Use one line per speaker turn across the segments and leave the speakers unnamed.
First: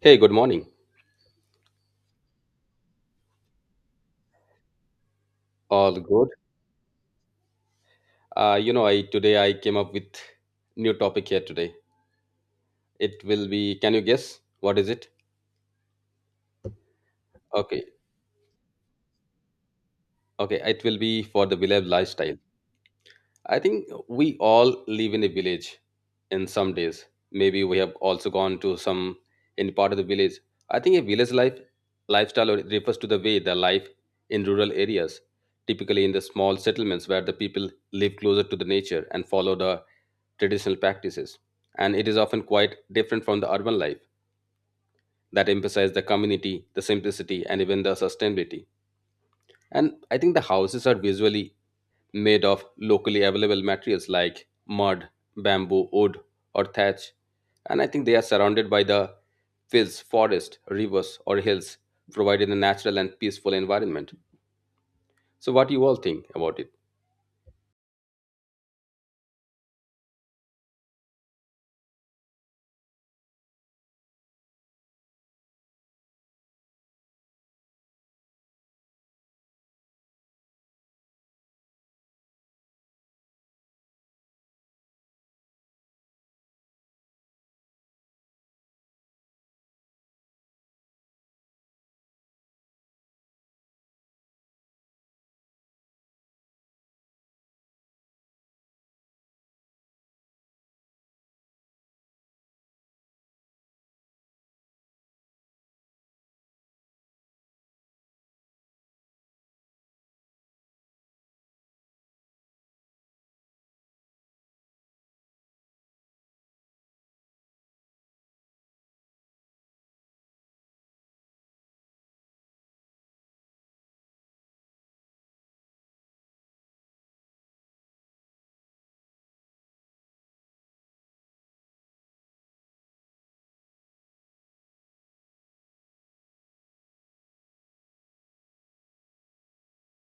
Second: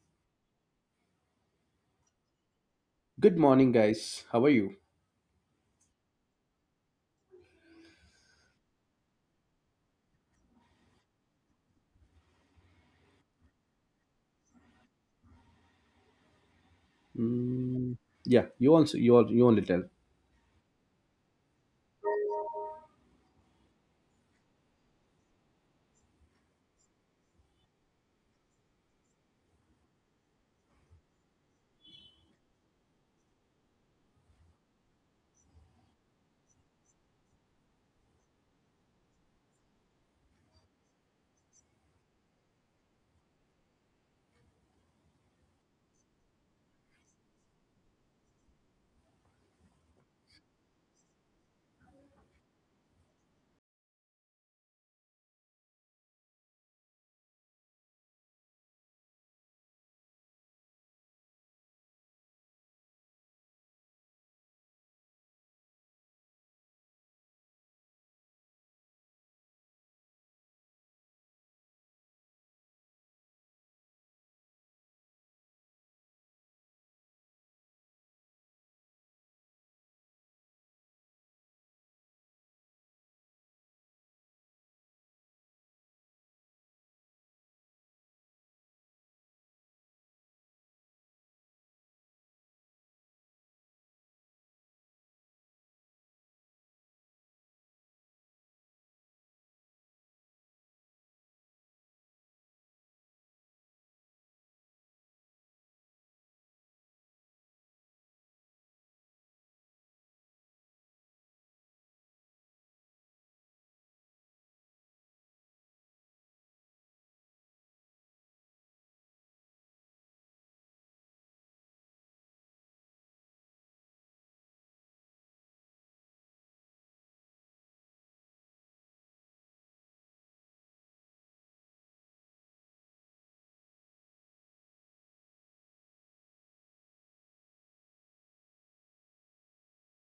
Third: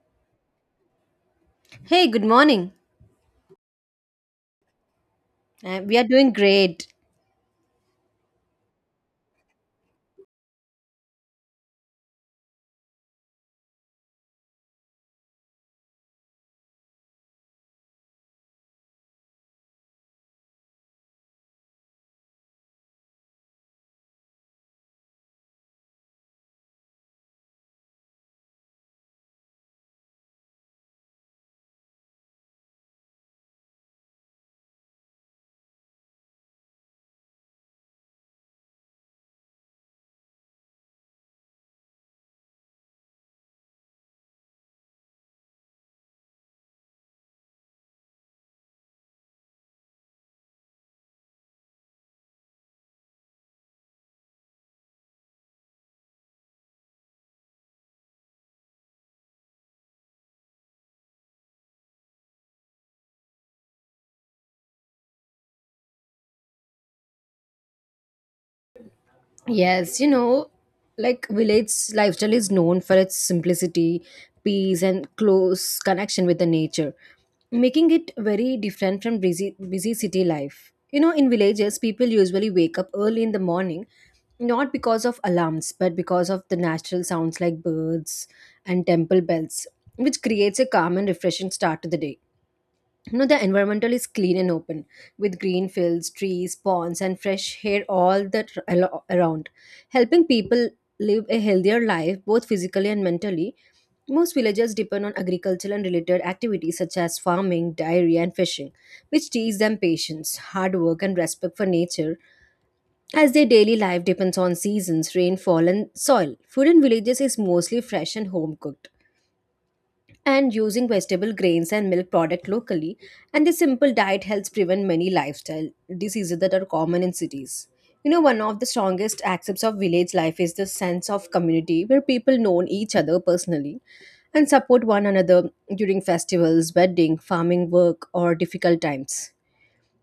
Hey, good morning.
Hey, good morning.
Good morning, guys. How are you?
We
All
are
good.
doing great.
I today I came up with new topic here today. It will be, can you guess what is it? Okay,
Mm, yeah, you also you all you only tell.
okay. It will be for the beloved lifestyle. I think we all live in a village in some days. Maybe we have also gone to some any part of the village. I think a village life lifestyle or- refers to the way the life in rural areas, typically in the small settlements where the people live closer to the nature and follow the traditional practices. And it is often quite different from the urban life that emphasize the community, the simplicity, and even the sustainability. And I think the houses are visually made of locally available materials like mud, bamboo, wood, or thatch. And I think they are surrounded by the fields, forest, rivers, or hills, providing a natural and peaceful environment. So, what do you all think about it?
Yes, like village lifestyle is known for its simplicity, peace, and close connection with the nature, making it very different from busy, busy city life. You know, in villages, people usually wake up early in the morning, not because of alarms, but because of the natural sounds like birds and temple bells, which creates a calm and refreshing start to the day. The environmental is clean and open with green fields, trees, ponds, and fresh air all around, helping people live a healthier life both physically and mentally. Most villagers depend on agricultural and related activities such as farming, dairy, and fishing, which teach them patience, hard work, and respect for nature, as their daily life depends on seasons, rainfall, and soil. Food in villages is mostly fresh and home cooked, and using vegetable, grains, and milk product locally, and this simple diet helps prevent many lifestyle diseases that are common in cities. One of the strongest aspects of village life is the sense of community, where people know each other personally and support one another during festivals, wedding, farming work, or difficult times,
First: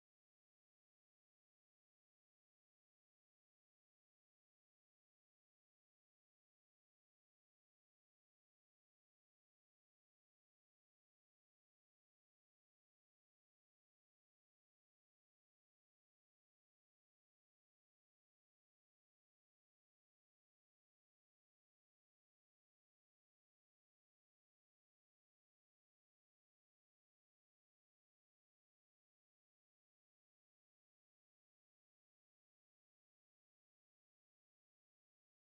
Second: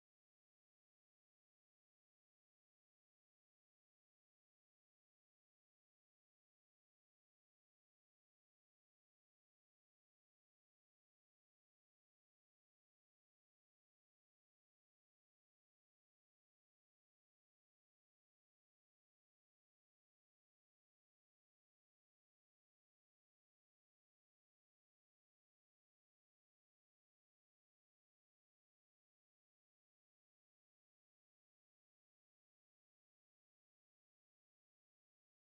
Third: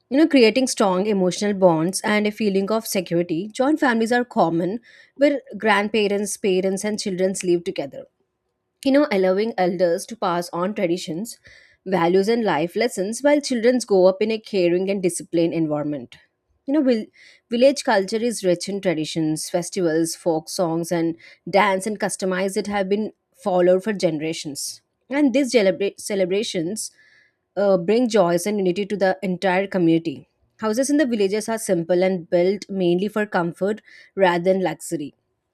creating strong emotional bonds and a feeling of security. Joint families are common, where grandparents, parents, and children live together, allowing elders to pass on traditions, values, and life lessons while children grow up in a caring and disciplined environment. You know, vil- village culture is rich in traditions, festivals, folk songs, and dance and customize that have been followed for generations. And these celebrations bring joys and unity to the entire community. Houses in the villages are simple and built mainly for comfort rather than luxury,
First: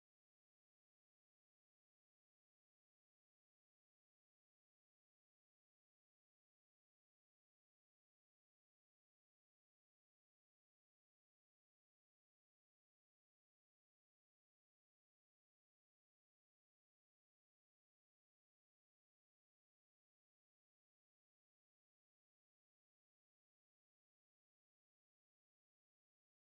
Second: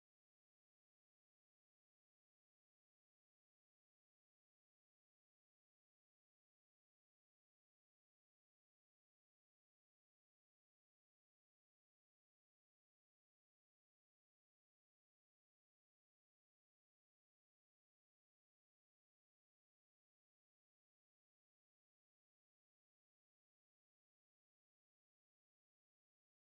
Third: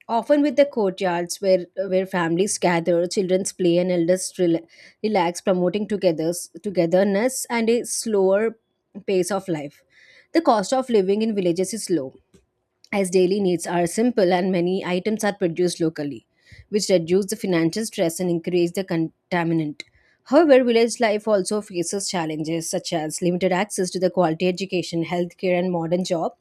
often with the courtyards where families gather, children's play, and elders relax, promoting togetherness and a slower pace of life. The cost of living in villages is low, as daily needs are simple and many items are produced locally, which reduce the financial stress and increase the contaminant. However, village life also faces challenges such as limited access to the quality education, healthcare, and modern job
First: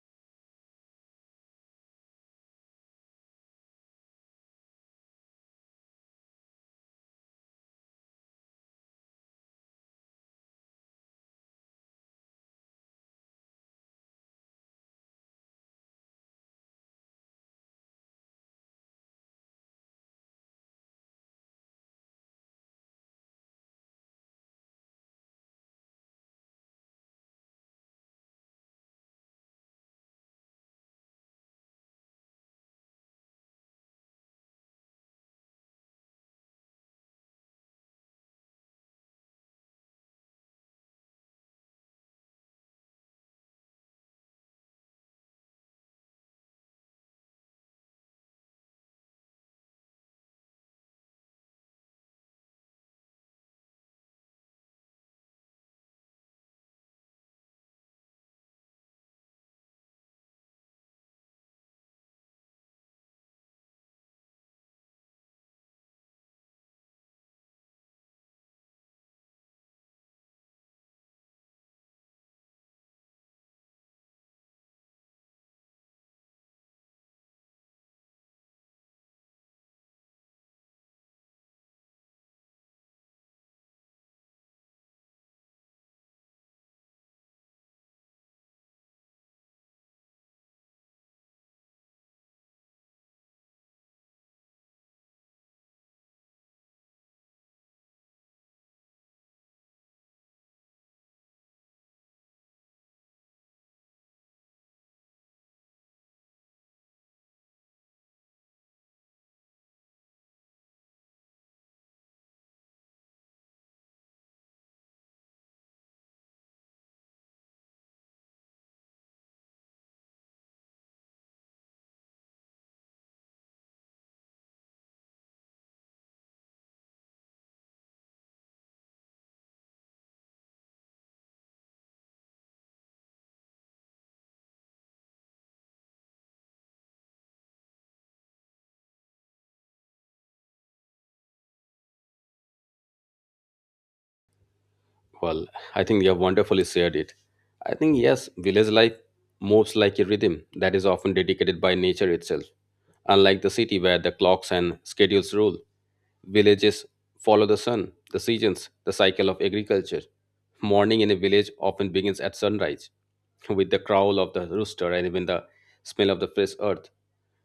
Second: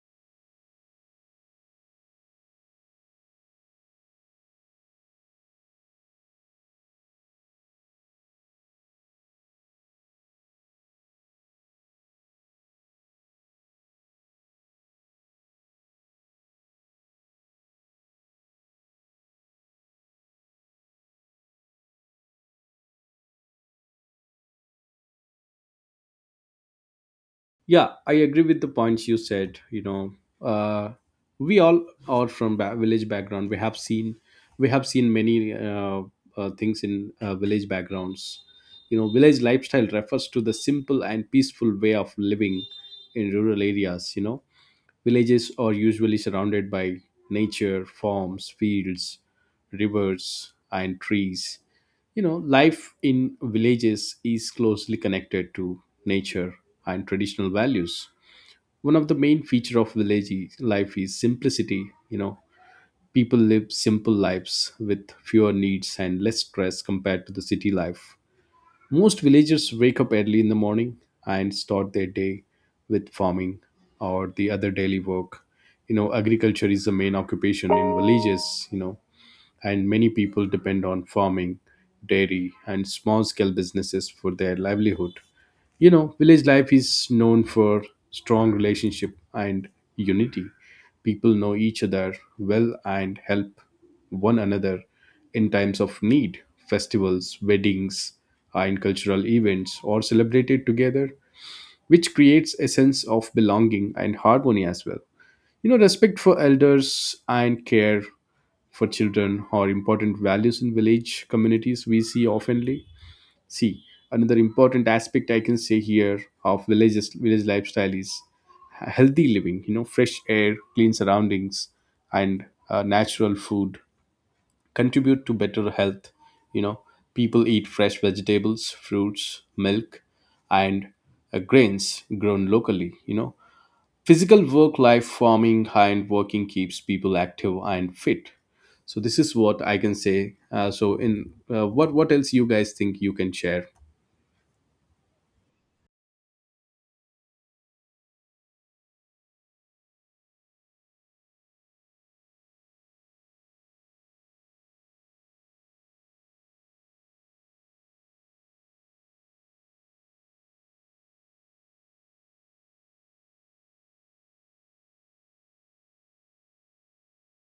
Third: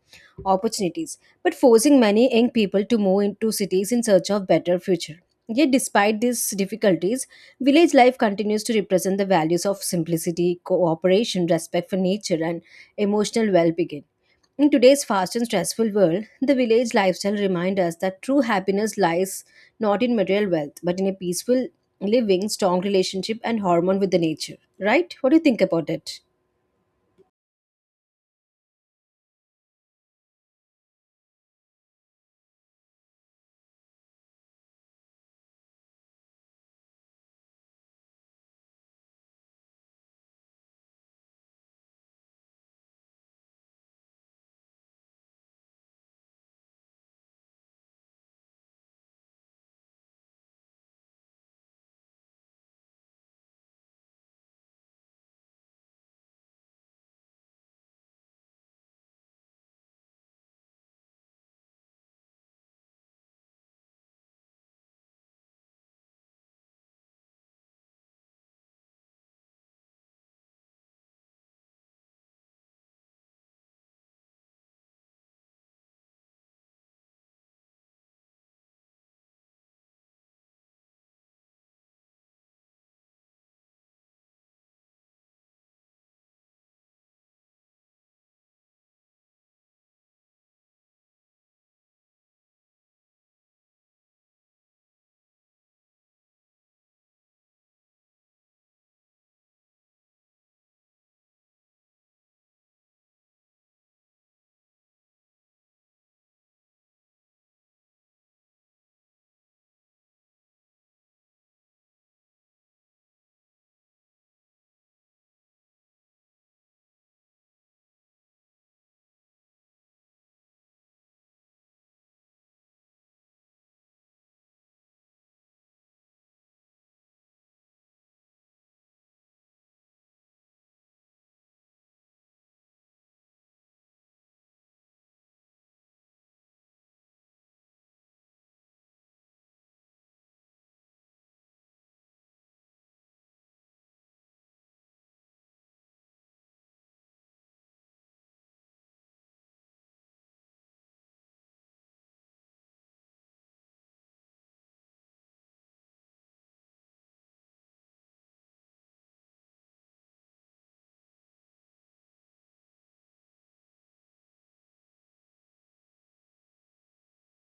opportunities, but forcing many young people to move into cities in search of better future. Yet, despite these difficulties, village life continues to represent the values of simplicity, cooperation, respect for nature, and emotional well-being. In today's fast and stressful world, the village lifestyle reminds us that true happiness lies not in material wealth, but in a peaceful living, strong relationship, and harmony with the nature. Right? What do you think about it?
Yeah, I agree with the points you said. You know, uh, we all are from village background. We have seen many things in village backgrounds. You know, village lifestyle refers to the simple and peaceful way of living in rural areas. You know, villages are usually surrounded by nature, farms, fields, rivers, and trees. You know, life in villages is closely connected to nature and traditional values. One of the main feature of village life is simplicity. You know, people live simple lives with fewer needs and less stress compared to the city life. Most villagers wake up early in the morning and start their day with farming or the other daily work. You know, agriculture is the main occupation in villages, you know, and many people depend on farming, dairy, and small scale businesses for their livelihood. You know, village life is known for strong relationship and unity. People know each other well and help one another in times of need. Festivals, weddings, and cultural events are celebrated together, which creates a sense of belonging and harmony as well. You know, respect for elders and care for children are important values in village communities we see oftenly. See, another important aspect I can say here of village lifestyle is healthy living. You know, fresh air, clean surroundings, and natural food contribute to better health. You know, people eat fresh vegetables, fruits, milk, and grains grown locally. You know, physical work life farming and working keeps people active and fit. So this is what I can say. So in What else you guys think you can share?
Well, I think you have wonderfully shared it. I think, yes, village life moves like a rhythm that is often dedicated by nature itself. Unlike the city where the clocks and schedules rule, villages follow the sun, the seasons, the cycle of agriculture. Morning in a village often begins at sunrise, with the crowl of the rooster and even the smell of the fresh earth,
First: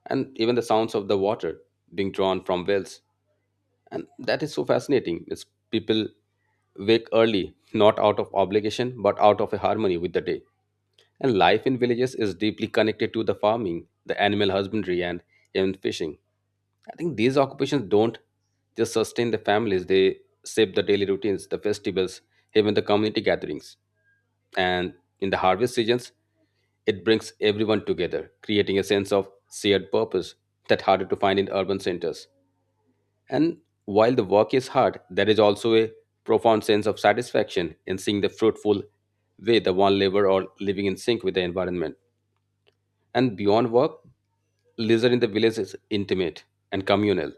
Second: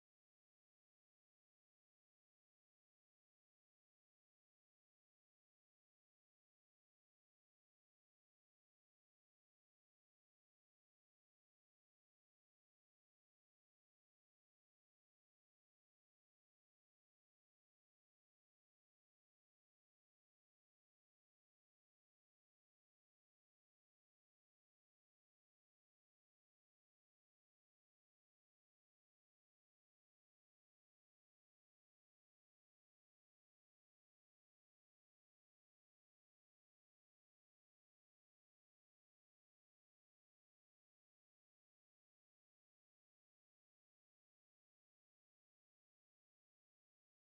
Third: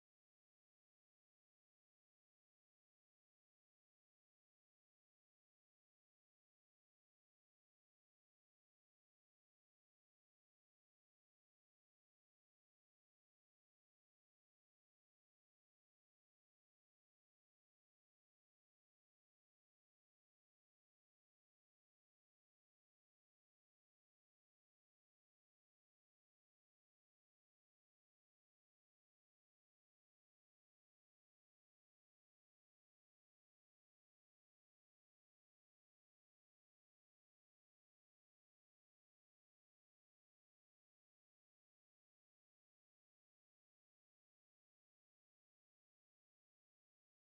and even the sounds of the water being drawn from wells, and that is so fascinating. It's people wake early, not out of obligation but out of a harmony with the day. And life in villages is deeply connected to the farming, the animal husbandry, and even fishing. I think these occupations don't just sustain the families, they shape the daily routines, the festivals, even the community gatherings. And in the harvest seasons, it brings everyone together, creating a sense of shared purpose that harder to find in urban centers. And while the work is hard, there is also a profound sense of satisfaction in seeing the fruitful way the one labor or living in sync with the environment. And beyond work, leisure in the village is intimate and communal.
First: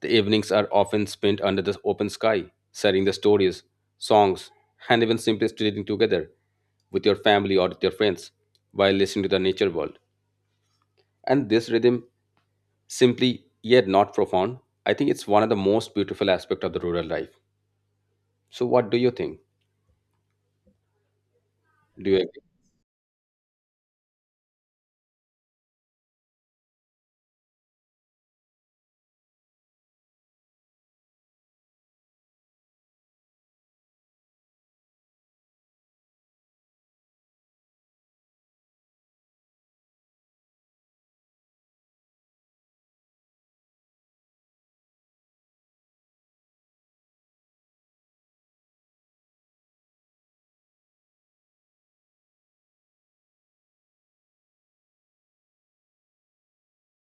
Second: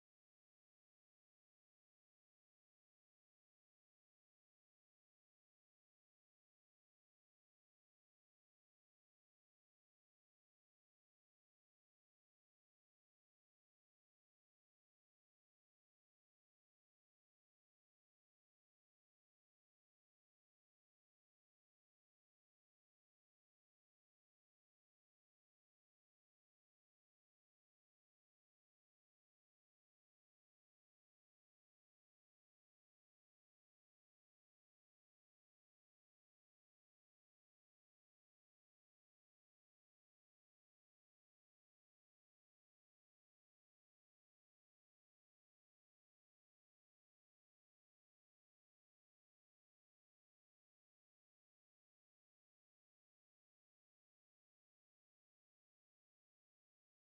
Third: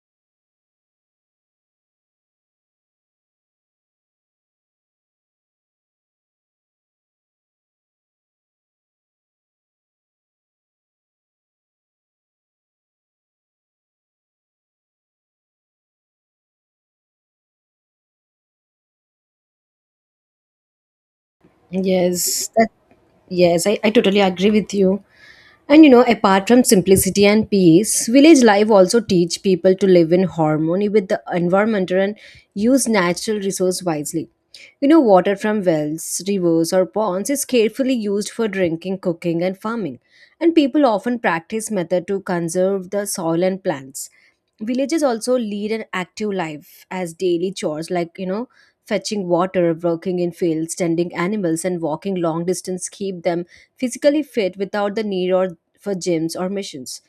The evenings are often spent under the open sky, sharing the stories, songs, and even simply sitting together with your family or with your friends while listening to the nature world. And this rhythm, simply yet not profound, I think it's one of the most beautiful aspects of the rural life. So, what do you think? Do you agree?
Yes, that Yes, I totally agree with you. And apart from simplicity and peace, village life also teach people to live in harmony with the environment and use natural resource wisely. Water from wells, rivers, or ponds is carefully used for drinking, cooking, and farming. And people often practice method to conserve the soil and plants. Villages also lead an active life, as daily chores like, fetching water, working in fields, tending animals, and walking long distance keep them physically fit without the need or for gyms or machines.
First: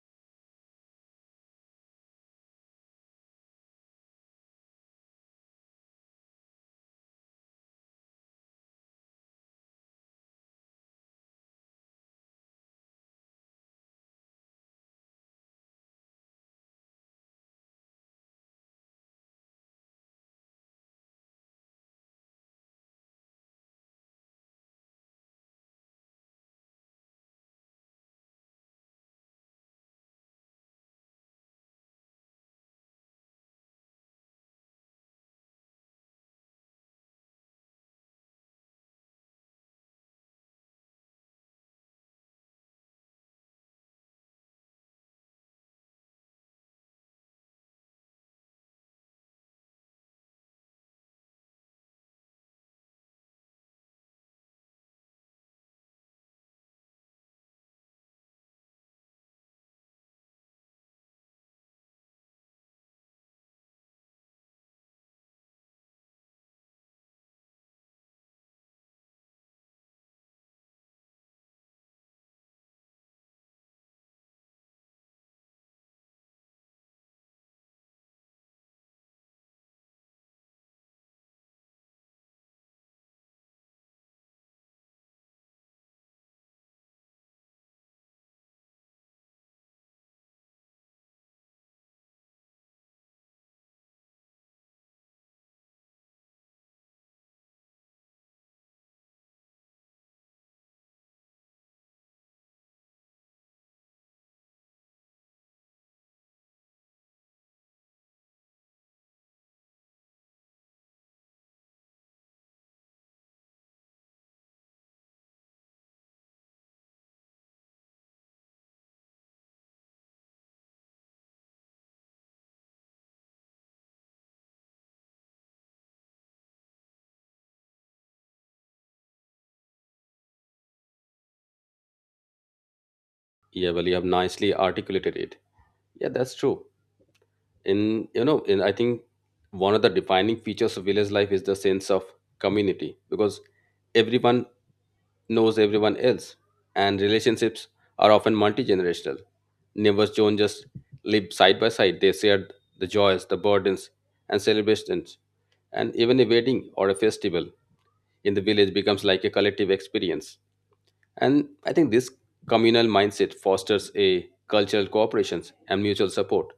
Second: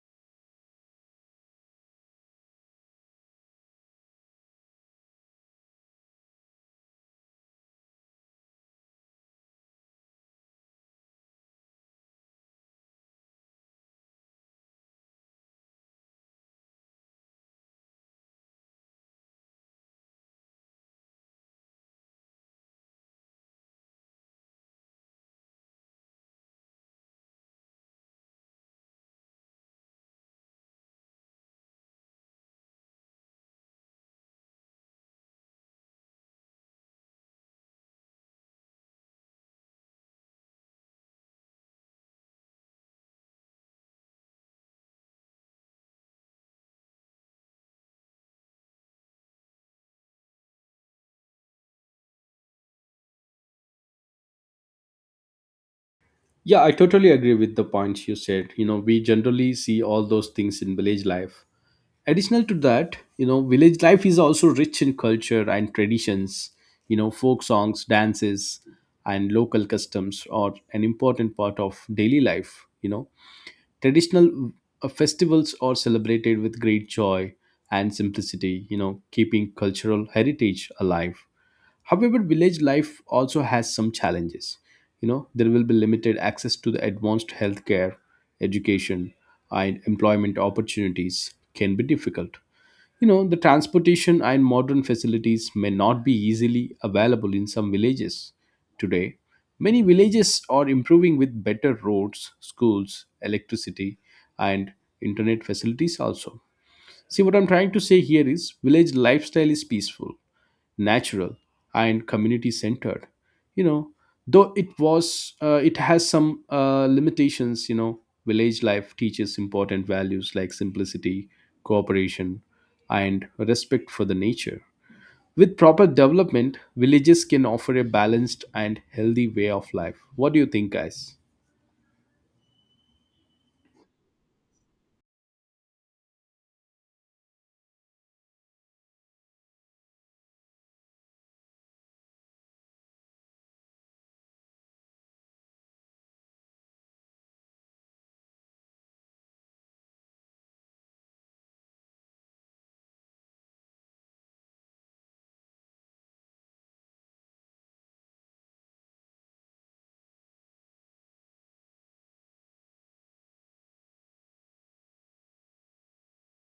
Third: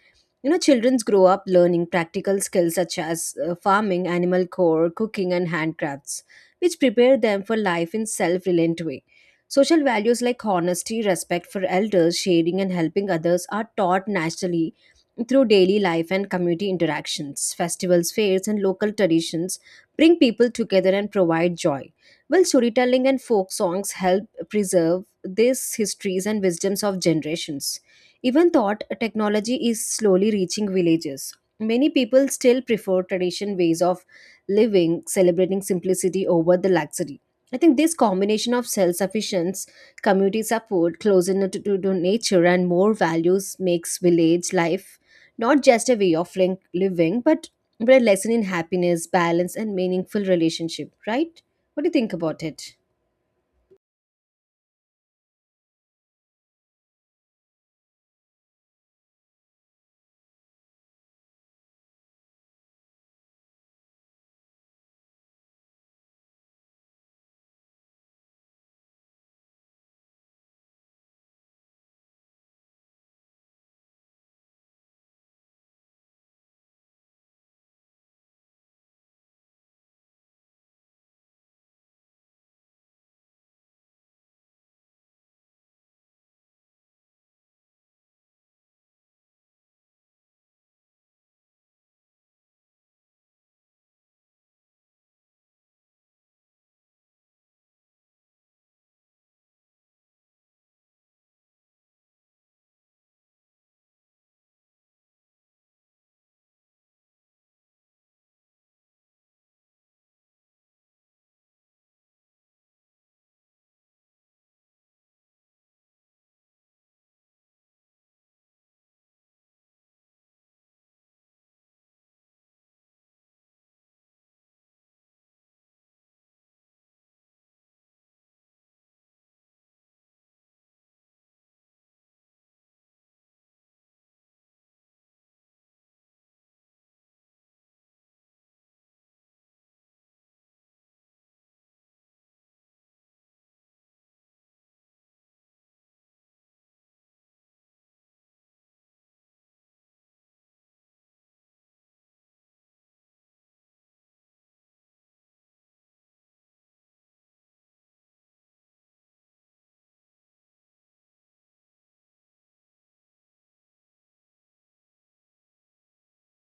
Children grow up learning practical skills such as farming, animal care, cooking, and handcrafts, which prepare them for life in self-reliant way. Social values like honesty, respect for elders, sharing, and helping others are taught naturally through daily life and community interactions. Festivals, fairs, and local traditions bring people together and provide joy, while storytelling and folk songs help preserve these histories and wisdoms of generations. Even thought technology is slowly reaching villages, many people still prefer traditional ways of living, celebrating simplicity over the luxury. I think this combination of self sufficiency, community support, closeness to nature, and more values makes village life not just a way of living, but a lesson in happiness, balance, and meaningful relationship, right? What do you think about it?
Yeah, I totally agree with the points you said. You know, we generally see all those things in village life. Additional to that, you know, village life is also rich in culture and traditions. You know, folk songs, dances, and local customs are an important part of daily life. You know, traditional festivals are celebrated with great joy and simplicity, you know, keeping cultural heritage alive. However, village life also has some challenges. You know, there will be limited access to the advanced healthcare, education, and employment opportunities can be difficult. You know, the transportation and modern facilities may not be easily available in some villages today. Many villages are improving with better roads, schools, electricity, and internet facilities also. See, what I'm trying to say here is village lifestyle is peaceful, natural, and community centered. You know, though it was, it has some limitations. You know, village life teaches important values like simplicity, cooperation, and respect for the nature. With proper development, villages can offer a balanced and healthy way of life. What do you think, guys?
Yeah, well, you have nicely articulated it. Yeah, that's true. In you know, in I think one of the defining features of village life is the sense of community because everyone knows everyone else, and relationships are often multi-generational. Neighbors don't just live side by side; they share the joys, the burdens, and celebrations. And even a wedding or a festival in the village becomes like a collective experience. And I think this communal mindset fosters a cultural cooperations and mutual support.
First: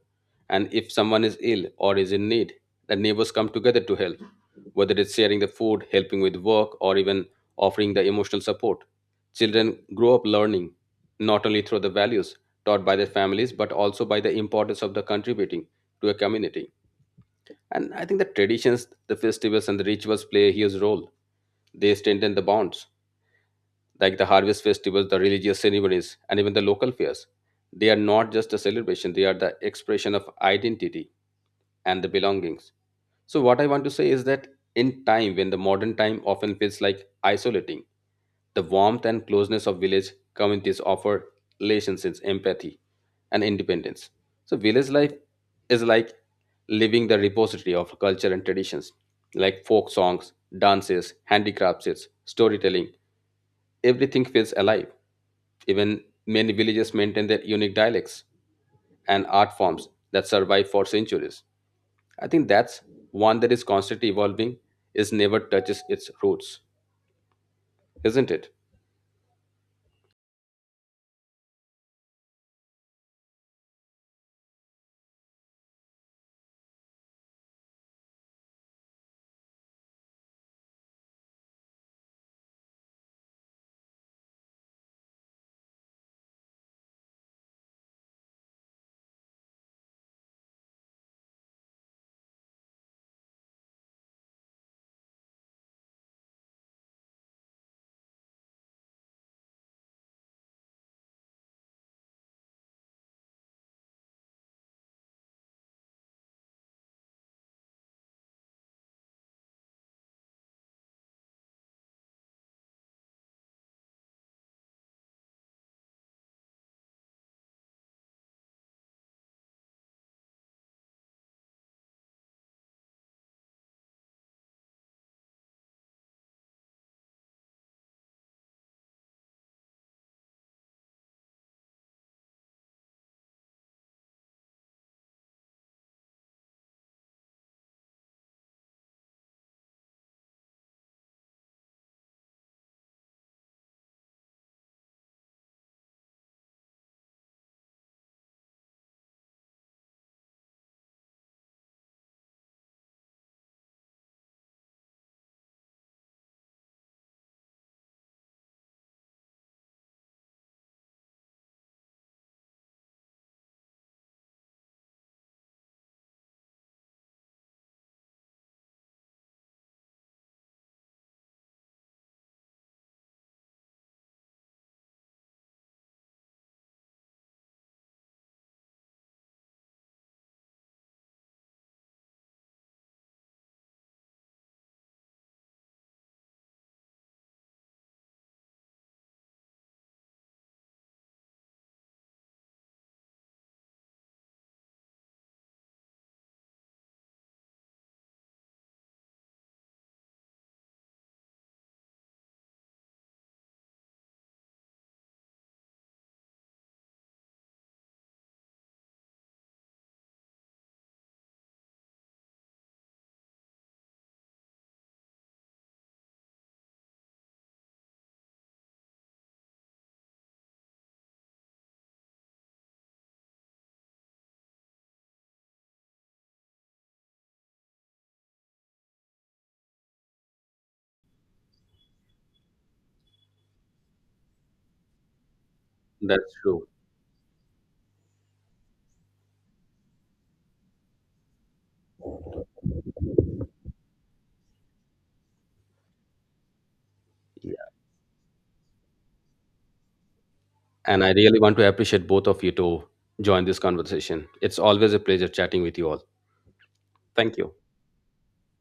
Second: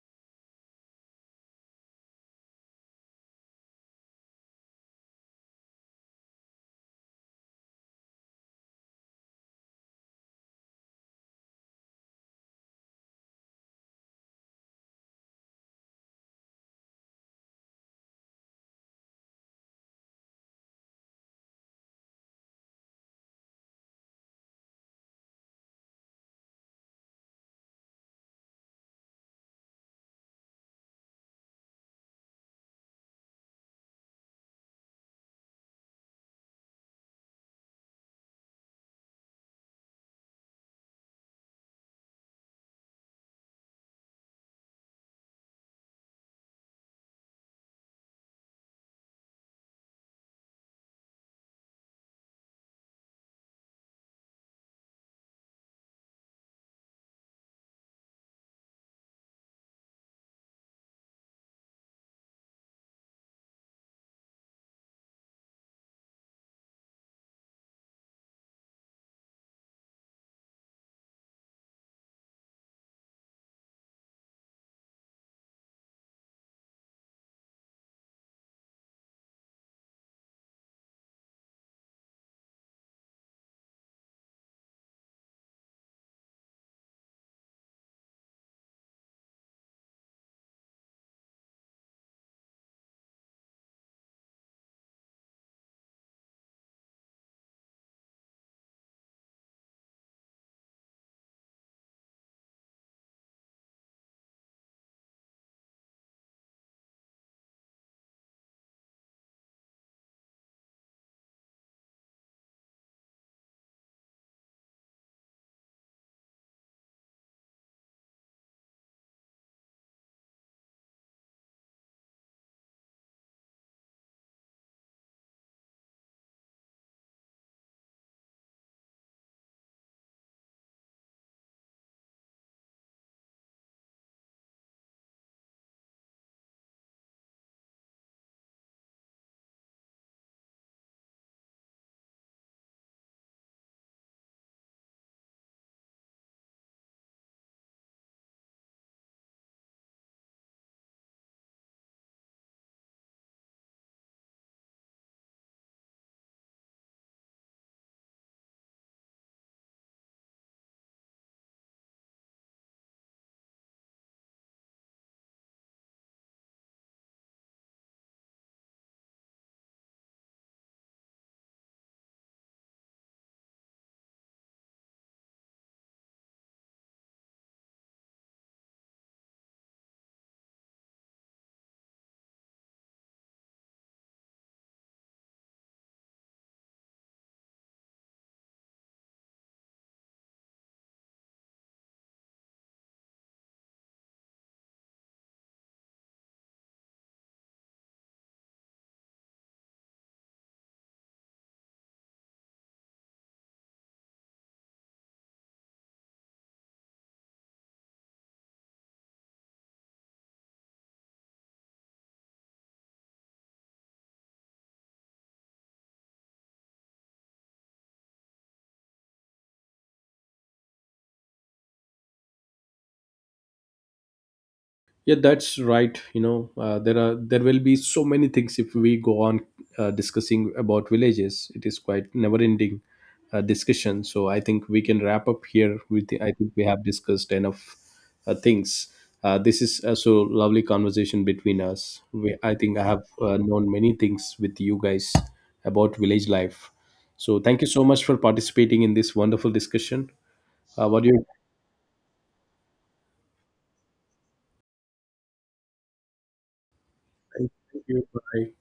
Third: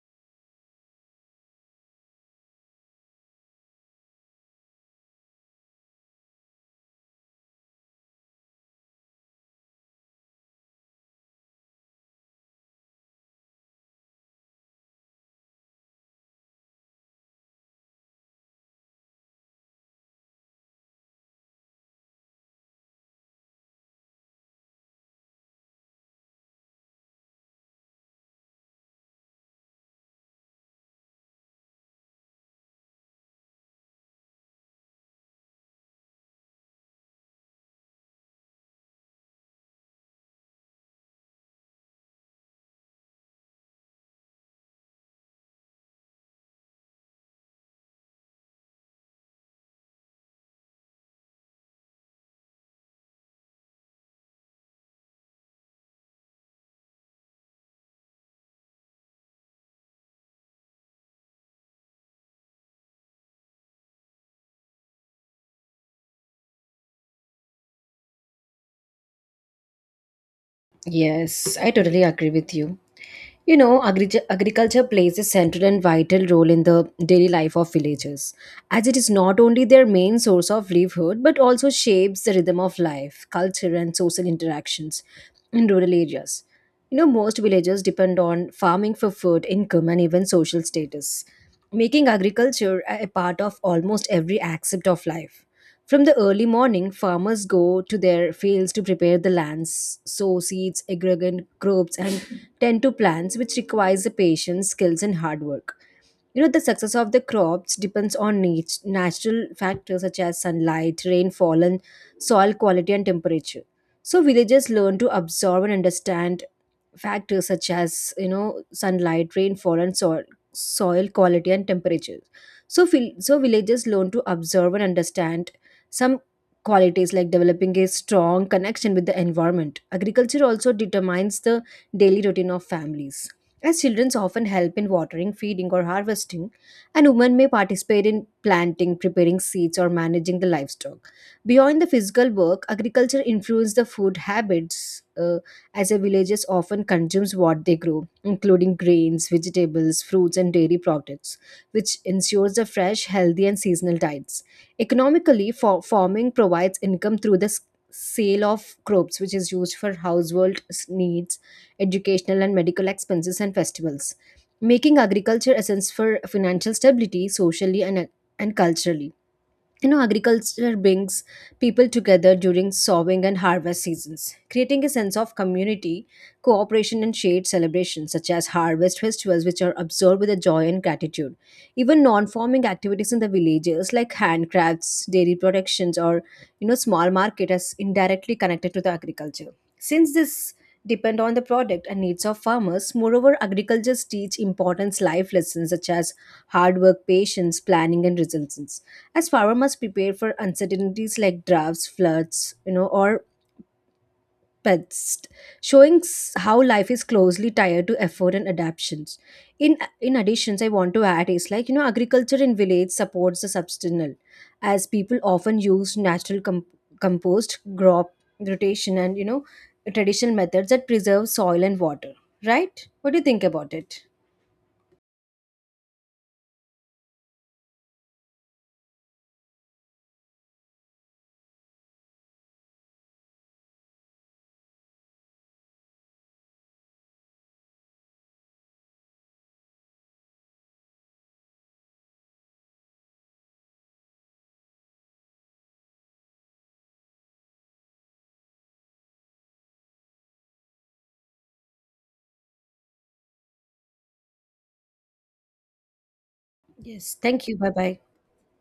And if someone is ill or is in need, the neighbors come together to help, whether it's sharing the food, helping with work, or even offering the emotional support. Children grow up learning not only through the values taught by their families, but also by the importance of the contributing to a community. And I think the traditions, the festivals, and the rituals play a huge role. They strengthen the bonds like the harvest festivals, the religious ceremonies, and even the local fairs. They are not just a celebration, they are the expression of identity and the belongings. So, what I want to say is that in time, when the modern time often feels like isolating, the warmth and closeness of village communities offer relationships, empathy, and independence. So, village life is like living the repository of culture and traditions, like folk songs, dances, handicrafts, storytelling. Everything feels alive. Even many villages maintain their unique dialects and art forms that survive for centuries. I think that's one that is constantly evolving, is never touches its roots, isn't it?
Yes, I totally agree with you. Agriculture plays a central and vital role in the daily life of villagers, as it is not only their main source of livelihood but also shapes the rhythm of life, culture, and social interactions in rural areas. You know, most villagers depend on farming for food, income, and even social status, making agriculture a part of almost every aspect of life. From the early morning, farmers go to their fields to prepare the lands, sow seeds, aggregate crops, and tend to plants, which requires the patience, skills, and hard work. The success of the crops depends on natural factors such as sunlight, rainfall, and soil quality and temperature. So villagers learn to absorb and understand factors such as sunlight, rainfall, and soil quality and temperature. So villagers learn to absorb and understand some qualities, like developing a strong connection with the environment. Agriculture also determines the daily routine of families. As children often help in watering, feeding, or harvesting, and women may participate in planting, preparing seeds, or managing the livestock. Beyond the physical work, agriculture influences the food habits, as a villagers often consumes what they grow, including grains, vegetables, fruits, and dairy products, which ensures the fresh, healthy, and seasonal diets. Economically, farming provides income through the sale of crops, which is used for household needs, educational and medical expenses, and festivals, making agriculture essence for financial stability, socially, and culturally. You know, agriculture brings people together during sowing and harvest seasons, creating a sense of community, cooperation, and shared celebrations, such as harvest festivals, which are observed with a joy and gratitude. Even non-farming activities in the villages, like handcrafts, dairy productions, or small market, is indirectly connected to the agriculture. Since this depend on the product and needs of farmers, moreover, agricultures teach important life lessons such as hard work, patience, planning, and resilience, as farmer must prepare for uncertainties like droughts, floods, or pests, showing how life is closely tied to effort and adaptations. In in additions, I want to add is like, agriculture in village supports the substantial, as people often use natural compost, crop rotation, and traditional methods that preserve soil and water. Right? What do you think about it?
Yeah, that's right. You know, there are there will be so many things if we go on discussing about villages. It is quite never-ending discussion. So I think we can wrap up here. With the,
That's
I think we
true.
have discussed enough things. This is so lovely conversation between us. I think I have known many things with you guys about village life. So thank you
Yeah.
so much for participating in this wonderful discussion. What
And
do
I
you?
really want to appreciate both of you to join this conversation. It's always a pleasure chatting with you all.
Yes,
Thank
thank
you.
you. Bye
Thank
bye.
you. Bye.